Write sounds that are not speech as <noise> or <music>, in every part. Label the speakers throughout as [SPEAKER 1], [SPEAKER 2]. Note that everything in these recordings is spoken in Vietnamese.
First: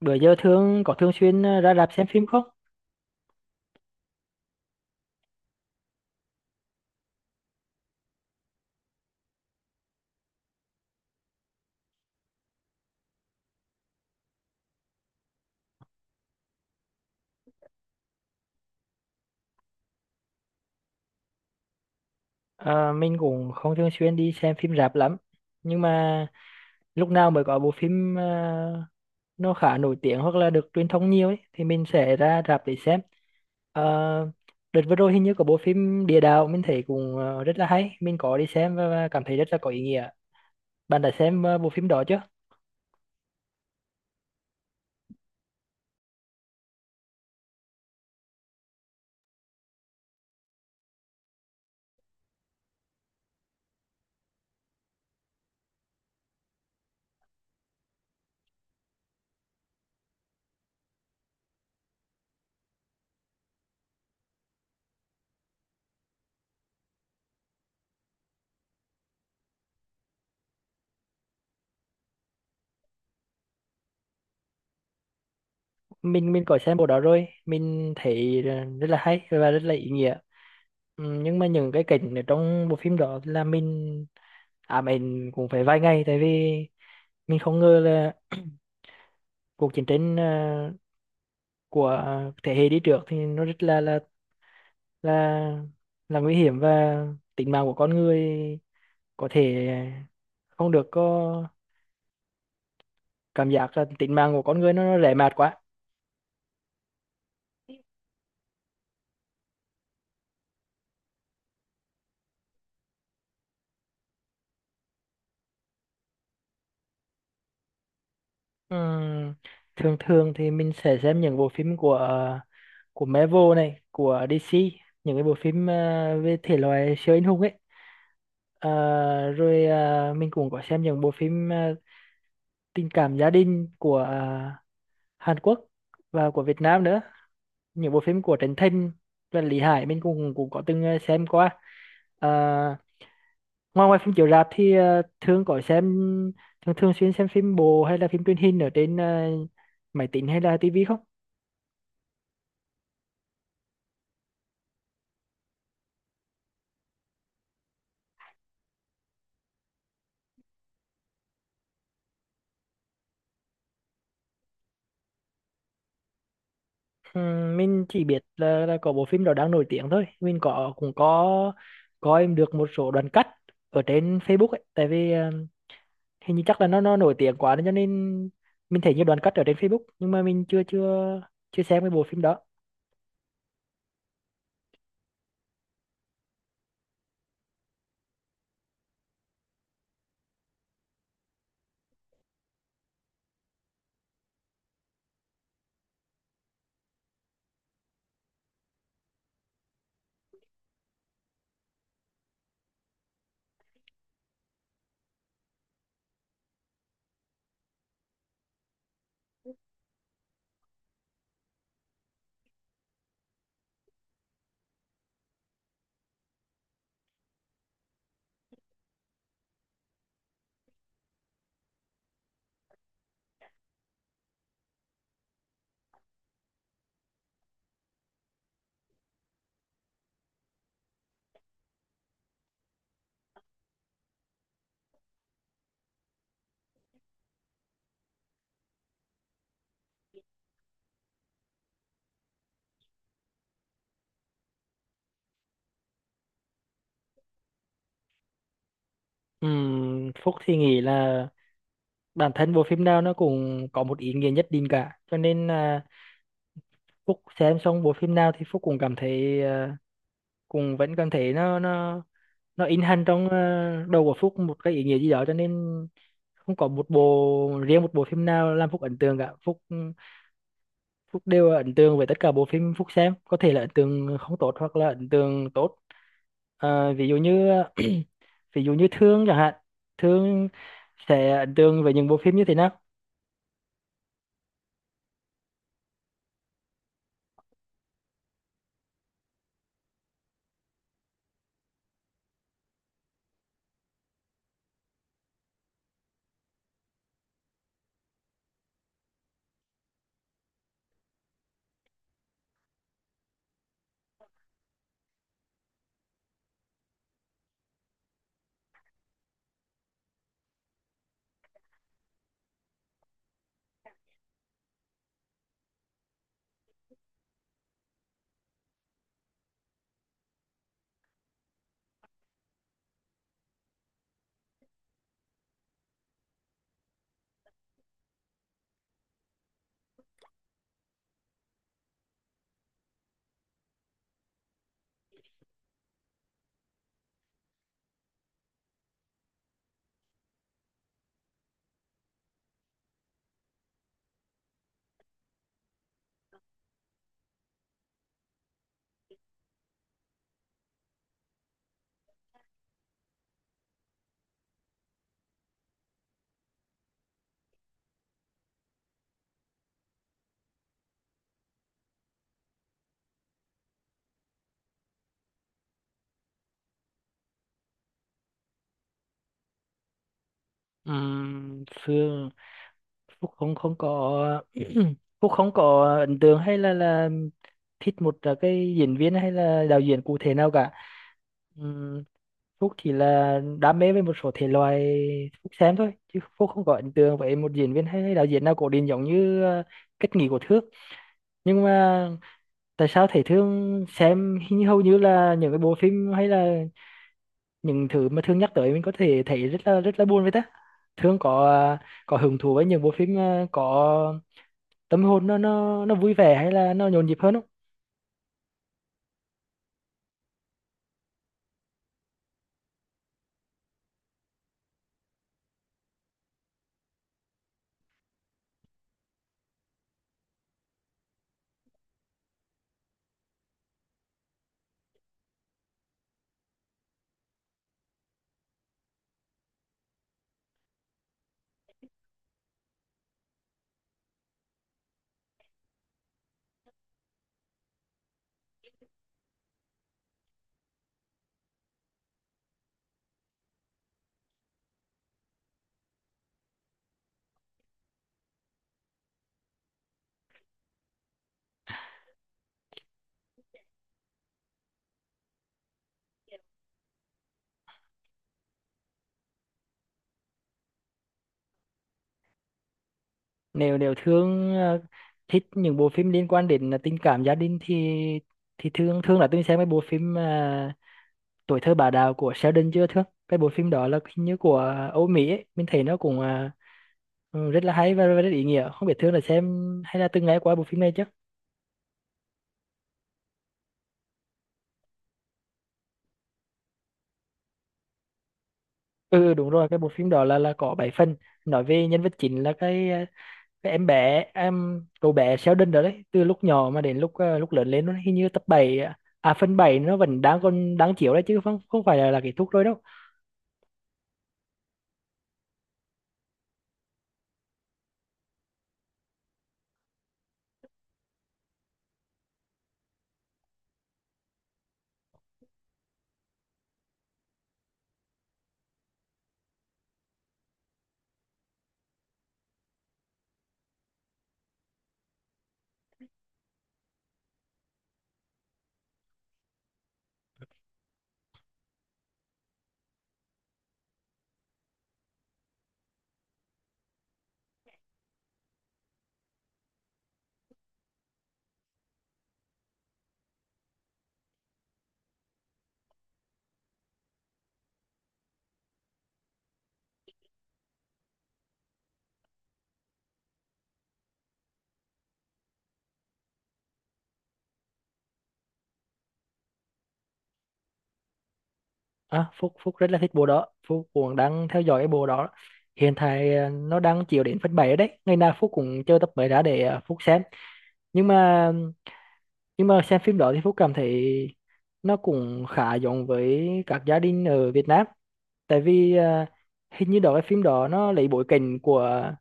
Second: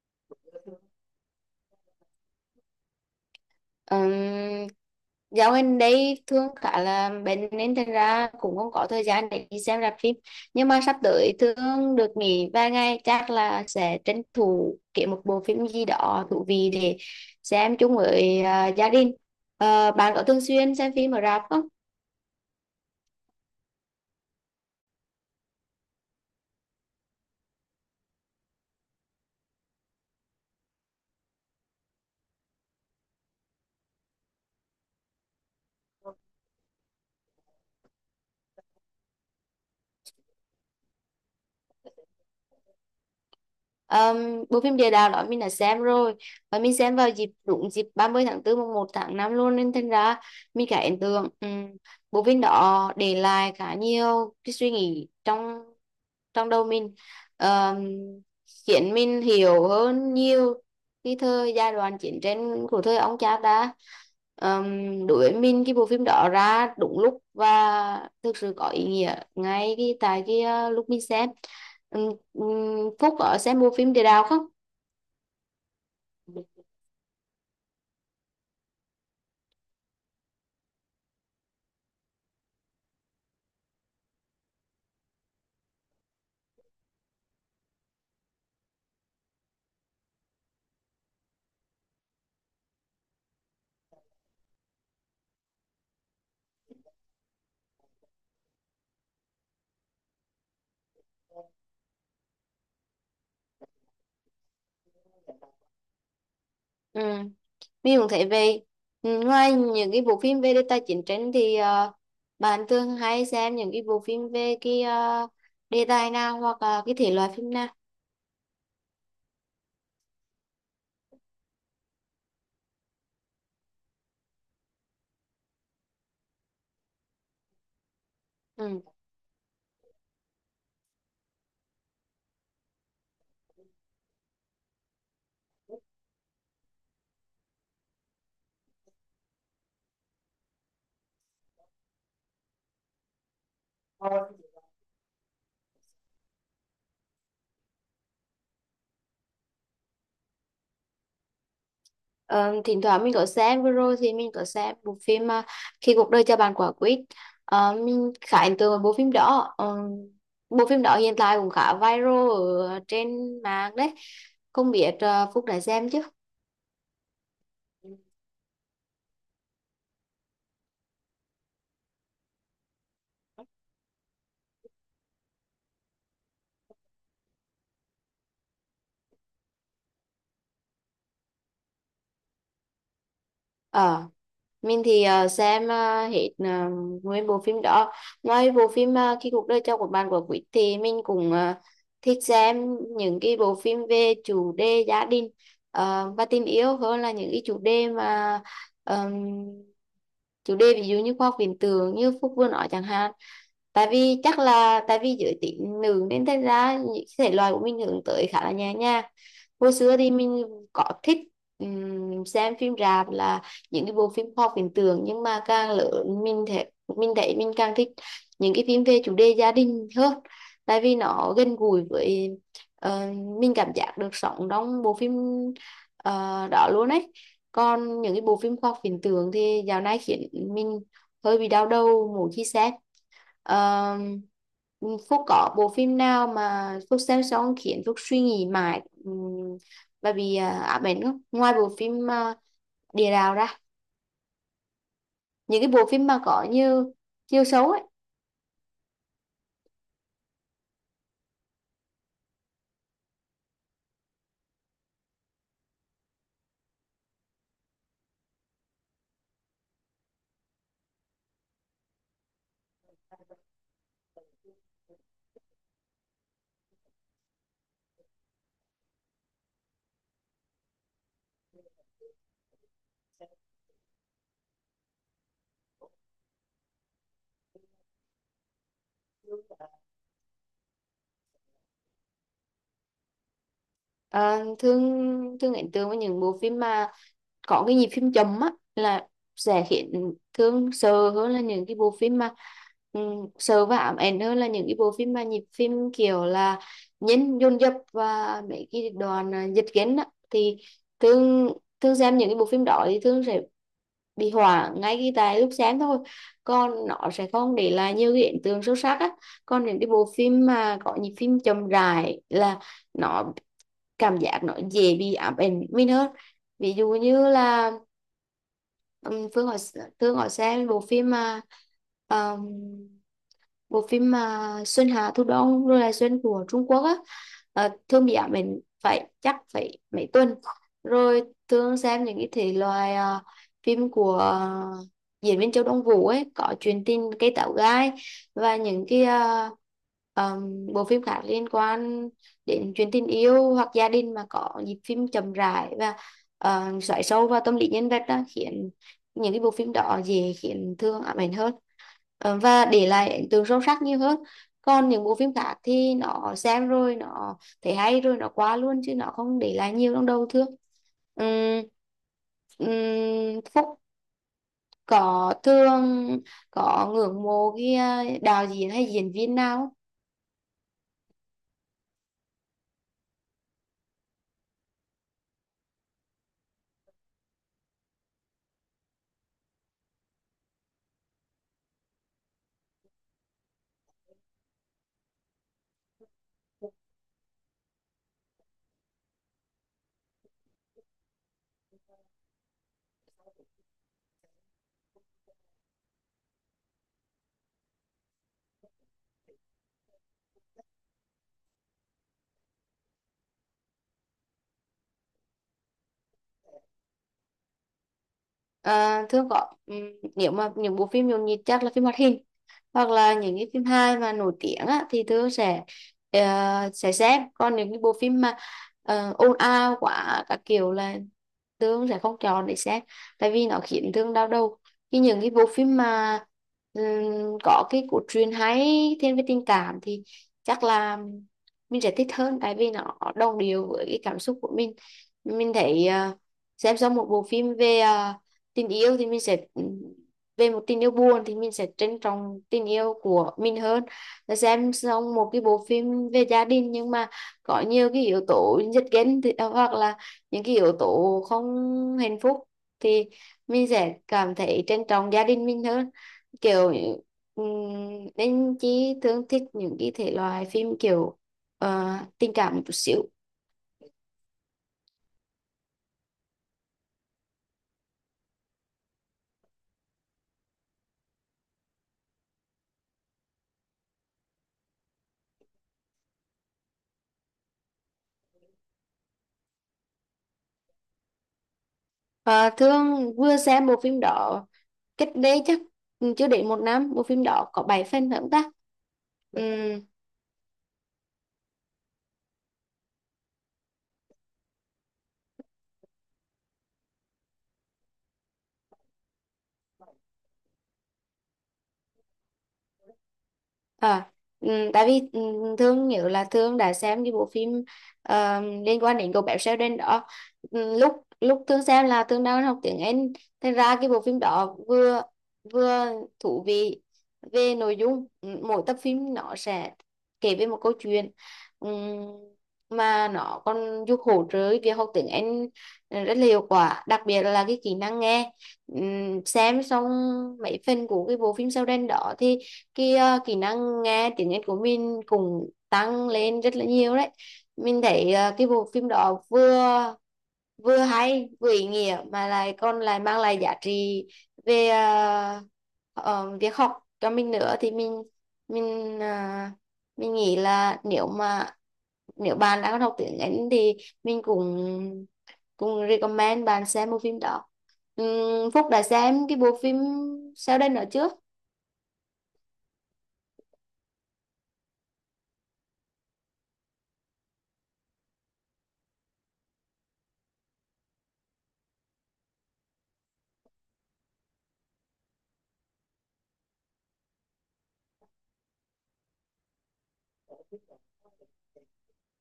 [SPEAKER 1] Bữa giờ thường có thường xuyên ra rạp xem phim không?
[SPEAKER 2] Ừm, dạo gần đây thương khá là bệnh nên thành ra cũng không có thời gian để đi xem rạp phim. Nhưng mà sắp tới thương được nghỉ vài ngày, chắc là sẽ tranh thủ kiếm một bộ phim gì đó thú vị để xem chung với gia đình. Bạn có thường xuyên xem phim ở rạp không?
[SPEAKER 1] Ờ, mình cũng không thường xuyên đi xem phim rạp lắm, nhưng mà lúc nào mới có bộ phim nó khá nổi tiếng hoặc là được truyền thông nhiều ấy thì mình sẽ ra rạp để xem. Ờ, đợt vừa rồi hình như có bộ phim Địa Đạo, mình thấy cũng rất là hay, mình có đi xem và cảm thấy rất là có ý nghĩa. Bạn đã xem bộ phim đó chưa?
[SPEAKER 2] Bộ phim địa đạo đó mình đã xem rồi, và mình xem vào dịp đúng dịp 30 tháng tư mùng 1 tháng 5 luôn, nên thành ra mình khá ấn tượng. Bộ phim đó để lại khá nhiều cái suy nghĩ trong trong đầu mình. Ờm, Khiến mình hiểu hơn nhiều cái thời giai đoạn chiến tranh của thời ông cha ta. Đối với mình, cái bộ phim đó ra đúng lúc và thực sự có ý nghĩa ngay cái tại cái lúc mình xem. Ừ, ừ, Phúc ở sẽ mua phim Địa Đạo không?
[SPEAKER 1] Mình có xem bộ đó rồi, mình thấy rất là hay và rất là ý nghĩa. Ừ, nhưng mà những cái cảnh ở trong bộ phim đó là mình mình cũng phải vài ngày, tại vì mình không ngờ là cuộc chiến tranh của thế hệ đi trước thì nó rất là là nguy hiểm, và tính mạng của con người có thể không được có, cảm giác là tính mạng của con người nó rẻ mạt quá.
[SPEAKER 2] Ừ. Mình cũng thấy về ngoài những cái bộ phim về đề tài chiến tranh thì bạn thường hay xem những cái bộ phim về cái đề tài nào hoặc là cái thể loại phim nào?
[SPEAKER 1] Ừm, thường thường thì mình sẽ xem những bộ phim của Marvel này, của DC, những cái bộ phim về thể loại siêu anh hùng ấy. Ờ,
[SPEAKER 2] Ừ.
[SPEAKER 1] rồi mình cũng có xem những bộ phim tình cảm gia đình của Hàn Quốc và của Việt Nam nữa, những bộ phim của Trấn Thành và Lý Hải mình cũng cũng có từng xem qua. à, Ngoài ngoài phim chiếu rạp thì thường có xem thường thường xuyên xem phim bộ hay là phim truyền hình ở trên máy tính hay là tivi không?
[SPEAKER 2] Ờ, Thỉnh thoảng mình có xem, vừa rồi thì mình có xem bộ phim Khi cuộc đời cho bạn quả quýt. Mình khá ấn tượng với bộ phim đó. Ờ, Bộ phim đó hiện tại cũng khá viral ở trên mạng đấy, không biết Phúc đã xem chứ.
[SPEAKER 1] Mình chỉ biết là có bộ phim đó đang nổi tiếng thôi, mình cũng có coi được một số đoạn cắt ở trên Facebook ấy, tại vì hình như chắc là nó nổi tiếng quá nên cho nên mình thấy nhiều đoạn cắt ở trên Facebook, nhưng mà mình chưa chưa chưa xem cái bộ phim đó.
[SPEAKER 2] Ờ, mình thì xem hết ờ, nguyên bộ phim đó. Ngoài bộ phim khi cuộc đời cho của bạn của Quýt thì mình cũng thích xem những cái bộ phim về chủ đề gia đình và tình yêu, hơn là những cái chủ đề mà ờm, chủ đề ví dụ như khoa học viễn tưởng như Phúc vừa nói chẳng hạn. Tại vì chắc là tại vì giới tính nữ nên thành ra những thể loại của mình hướng tới khá là nhẹ nhàng. Hồi xưa thì mình có thích xem phim rạp là những cái bộ phim khoa học viễn tưởng, nhưng mà càng lớn mình thấy mình càng thích những cái phim về chủ đề gia đình hơn, tại vì nó gần gũi với ờ, mình, cảm giác được sống trong bộ phim đó luôn ấy. Còn những cái bộ phim khoa học viễn tưởng thì dạo này khiến mình hơi bị đau đầu mỗi khi xem. Ờ, Phúc có bộ phim nào mà Phúc xem xong khiến Phúc suy nghĩ mãi và bị ám ảnh không? Ngoài bộ phim Địa Đạo ra, những cái bộ phim mà có nhiều chiều xấu ấy.
[SPEAKER 1] Phúc thì nghĩ là bản thân bộ phim nào nó cũng có một ý nghĩa nhất định cả, cho nên là Phúc xem xong bộ phim nào thì Phúc cũng cảm thấy, cũng vẫn cảm thấy nó in hằn trong đầu của Phúc một cái ý nghĩa gì đó, cho nên không có một bộ riêng một bộ phim nào làm Phúc ấn tượng cả. Phúc Phúc đều ấn tượng với tất cả bộ phim Phúc xem, có thể là ấn tượng không tốt hoặc là ấn tượng tốt. Ờ, ví dụ như Thương chẳng hạn, Thương sẽ ấn tượng với những bộ phim như thế nào?
[SPEAKER 2] Ờ, thương thương ấn tượng với những bộ phim mà có cái nhịp phim chậm á, là sẽ khiến thương sợ hơn là những cái bộ phim mà sợ và ám ảnh hơn là những cái bộ phim mà nhịp phim kiểu là nhấn dồn dập và mấy cái đoạn giật gân á. Thì thương thương xem những cái bộ phim đó thì thương sẽ bị hỏa ngay khi tại lúc sáng thôi, còn nó sẽ không để lại nhiều cái ấn tượng sâu sắc á. Còn những cái bộ phim mà có nhịp phim chậm rãi là nó cảm giác nó dễ bị ám ảnh mình hơn. Ví dụ như là Phương hỏi Phương hỏi xem um, bộ phim mà Xuân Hà, Thu Đông rồi là Xuân của Trung Quốc á, Thương bị ám ảnh phải chắc phải mấy tuần rồi. Thương xem những cái thể loại phim của diễn viên Châu Đông Vũ ấy, có Chuyện tình cây táo gai và những cái bộ phim khác liên quan đến chuyện tình yêu hoặc gia đình mà có nhịp phim chậm rãi và xoáy sâu vào tâm lý nhân vật đó, khiến những cái bộ phim đó dễ khiến Thương ám ảnh hơn. Và để lại ấn tượng sâu sắc nhiều hơn. Còn những bộ phim khác thì nó xem rồi nó thấy hay rồi nó qua luôn, chứ nó không để lại nhiều trong đầu thương. Ừm, Phúc có thương có ngưỡng mộ cái đạo diễn hay diễn viên nào không?
[SPEAKER 1] Ừm, Phương Phúc không không có. <clears throat> Phúc không có ấn tượng hay là thích một cái diễn viên hay là đạo diễn cụ thể nào cả. Phúc chỉ là đam mê với một số thể loại Phúc xem thôi, chứ Phúc không có ấn tượng với một diễn viên hay đạo diễn nào cổ điển, giống như Kết Nghị của Thước. Nhưng mà tại sao Thế Thương xem hình như hầu như là những cái bộ phim hay là những thứ mà Thương nhắc tới mình có thể thấy rất là buồn với ta? Thương có hứng thú với những bộ phim có tâm hồn nó vui vẻ hay là nó nhộn nhịp hơn không?
[SPEAKER 2] À, thường có. Nếu mà những bộ phim nhộn nhịp chắc là phim hoạt hình hoặc là những cái phim hài mà nổi tiếng á, thì thường sẽ ờ, sẽ xem. Còn những cái bộ phim mà ồn ào quá các kiểu là thương sẽ không chọn để xem, tại vì nó khiến thương đau đầu. Khi những cái bộ phim mà ừm, có cái cốt truyện hay thiên về tình cảm thì chắc là mình sẽ thích hơn, tại vì nó đồng điệu với cái cảm xúc của mình. Mình thấy xem xong một bộ phim về tình yêu thì mình sẽ về một tình yêu buồn thì mình sẽ trân trọng tình yêu của mình hơn, là xem xong một cái bộ phim về gia đình nhưng mà có nhiều cái yếu tố giật gân thì, hoặc là những cái yếu tố không hạnh phúc thì mình sẽ cảm thấy trân trọng gia đình mình hơn, kiểu ừm, nên chỉ thường thích những cái thể loại phim kiểu ờ, tình cảm một chút xíu.
[SPEAKER 1] Nếu nếu thương thích những bộ phim liên quan đến tình cảm gia đình thì thương thương là tôi xem cái bộ phim tuổi thơ bà đào của Sheldon chưa, thương? Cái bộ phim đó là hình như của Âu Mỹ ấy. Mình thấy nó cũng rất là hay và rất ý nghĩa, không biết thương là xem hay là từng nghe qua bộ phim này chứ?
[SPEAKER 2] Ờ, thưa vừa xem bộ phim đó cách đây chắc chưa đến một năm, bộ phim đó có 7 phần phải không ta?
[SPEAKER 1] Ừ,
[SPEAKER 2] Ừ,
[SPEAKER 1] đúng rồi, cái bộ phim đó là có 7 phần, nói về nhân vật chính là cái em bé em cậu bé Sheldon đó đấy, từ lúc nhỏ mà đến lúc lớn lên, nó hình như tập 7, à phần 7, nó vẫn đang còn đang chiếu đấy, chứ không không phải là kết thúc rồi đâu.
[SPEAKER 2] À, tại vì Thương nhớ là Thương đã xem cái bộ phim liên quan đến cậu bé Sheldon đó. Ừ, lúc lúc Thương xem là Thương đang học tiếng Anh, thành ra cái bộ phim đó vừa vừa thú vị về nội dung. Ừ, mỗi tập phim nó sẽ kể về một câu chuyện. Ừm, mà nó còn giúp hỗ trợ việc học tiếng Anh rất là hiệu quả, đặc biệt là cái kỹ năng nghe. Xem xong mấy phần của cái bộ phim Sheldon đó thì cái kỹ năng nghe tiếng Anh của mình cũng tăng lên rất là nhiều đấy. Mình thấy cái bộ phim đó vừa vừa hay vừa ý nghĩa mà lại còn mang lại giá trị về việc học cho mình nữa, thì mình ờ, mình nghĩ là nếu mà nếu bạn đang học tiếng Anh thì mình cũng cũng recommend bạn xem bộ phim đó. Phúc đã xem cái bộ phim sau đây nữa chưa?
[SPEAKER 1] Phúc Phúc rất là thích bộ đó, Phúc cũng đang theo dõi cái bộ đó, hiện tại nó đang chiếu đến phần 7 rồi đấy, ngày nào Phúc cũng chờ tập mới ra để Phúc xem. Nhưng mà xem phim đó thì Phúc cảm thấy nó cũng khá giống với các gia đình ở Việt Nam, tại vì hình như đó cái phim đó nó lấy bối cảnh của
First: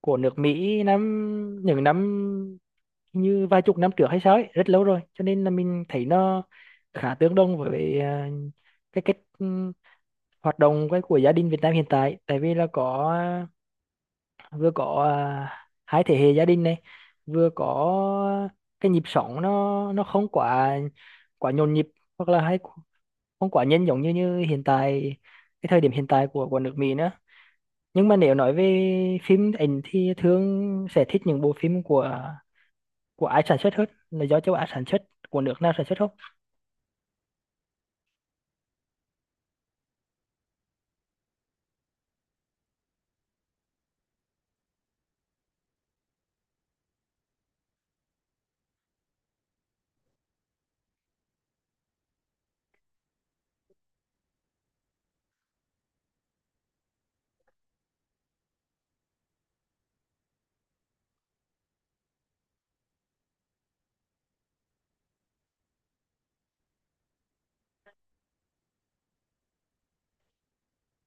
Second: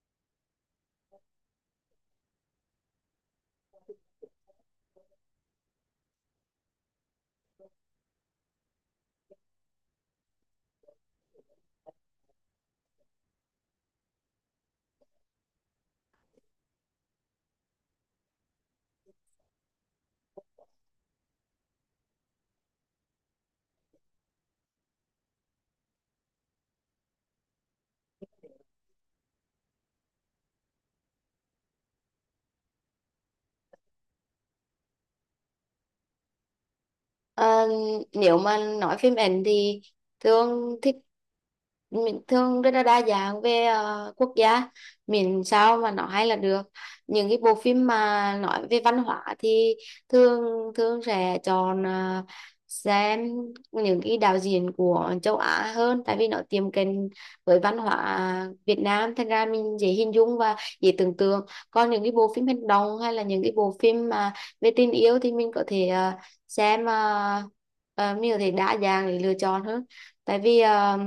[SPEAKER 1] của nước Mỹ những năm như vài chục năm trước hay sao ấy, rất lâu rồi, cho nên là mình thấy nó khá tương đồng với cái cách hoạt động cái của gia đình Việt Nam hiện tại, tại vì là có, vừa có 2 thế hệ gia đình này, vừa có cái nhịp sống nó không quá quá nhộn nhịp hoặc là hay không quá nhanh giống như như hiện tại, cái thời điểm hiện tại của nước Mỹ nữa. Nhưng mà nếu nói về phim ảnh thì thường sẽ thích những bộ phim của ai sản xuất hết, là do châu Á sản xuất, của nước nào sản xuất không?
[SPEAKER 2] Ờ, Nếu mà nói phim ảnh thì thường thích, mình thường rất là đa dạng về quốc gia, miễn sao mà nó hay là được. Những cái bộ phim mà nói về văn hóa thì thường thường sẽ chọn xem những cái đạo diễn của châu Á hơn, tại vì nó tiệm cận với văn hóa Việt Nam, thành ra mình dễ hình dung và dễ tưởng tượng. Còn những cái bộ phim hành động hay là những cái bộ phim mà về tình yêu thì mình có thể xem ờ, mình có thể đa dạng để lựa chọn hơn. Tại vì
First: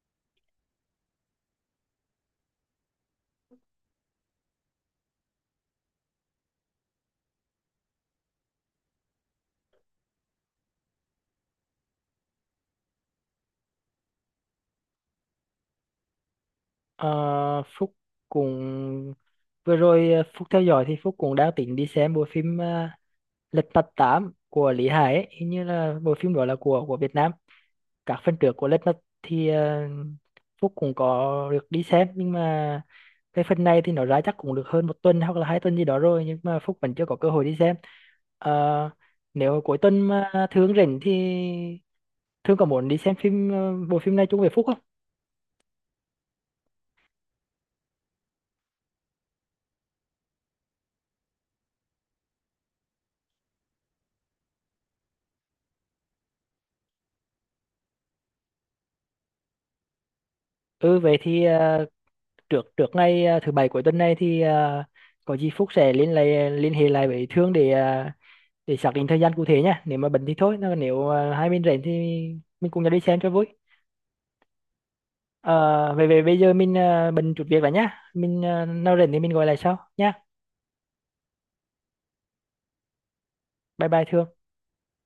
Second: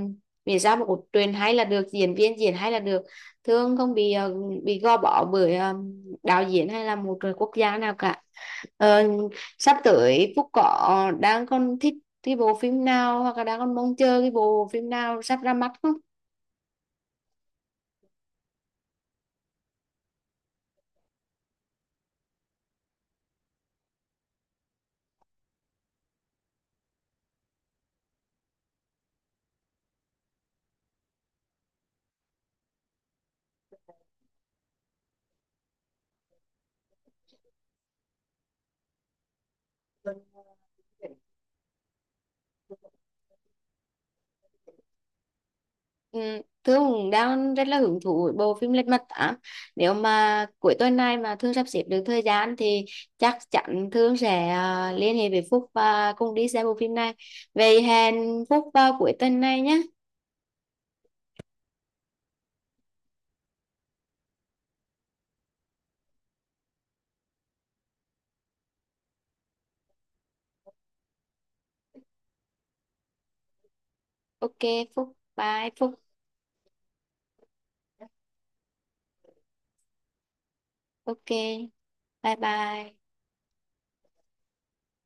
[SPEAKER 2] vì sao một cốt truyện hay là được, diễn viên diễn hay là được, thường không bị bị gò bó bởi đạo diễn hay là một quốc gia nào cả. Ờ, Sắp tới Phúc có đang còn thích cái bộ phim nào hoặc là đang còn mong chờ cái bộ phim nào sắp ra mắt không?
[SPEAKER 1] Ờ, Phúc cũng, vừa rồi Phúc theo dõi thì Phúc cũng đang tính đi xem bộ phim Lật Mặt 8 của Lý Hải ấy. Hình như là bộ phim đó là của Việt Nam, các phần trước của Let's Not thì Phúc cũng có được đi xem, nhưng mà cái phần này thì nó ra chắc cũng được hơn một tuần hoặc là 2 tuần gì đó rồi, nhưng mà Phúc vẫn chưa có cơ hội đi xem. Ờ, nếu cuối tuần mà Thương rảnh thì Thương có muốn đi xem phim, bộ phim này chung với Phúc không?
[SPEAKER 2] Ừ, Thương cũng đang rất là hứng thú với bộ phim Lật Mặt 8. Nếu mà cuối tuần này mà Thương sắp xếp được thời gian thì chắc chắn Thương sẽ liên hệ với Phúc và cùng đi xem bộ phim này. Vậy hẹn Phúc vào cuối tuần này nhé.
[SPEAKER 1] Ừ, vậy thì trước trước ngày thứ bảy cuối tuần này thì có gì Phúc sẽ liên hệ lại với Thương để xác định thời gian cụ thể nhá, nếu mà bận thì thôi, nếu hai bên rảnh thì mình cùng nhau đi xem cho vui.
[SPEAKER 2] Ok, Phúc, bye
[SPEAKER 1] Ờ,
[SPEAKER 2] Phúc.
[SPEAKER 1] vậy bây giờ mình bận chút việc rồi nhá. Mình nào rảnh thì mình gọi lại sau nhá.
[SPEAKER 2] Ok, bye bye.
[SPEAKER 1] Bye bye Thương.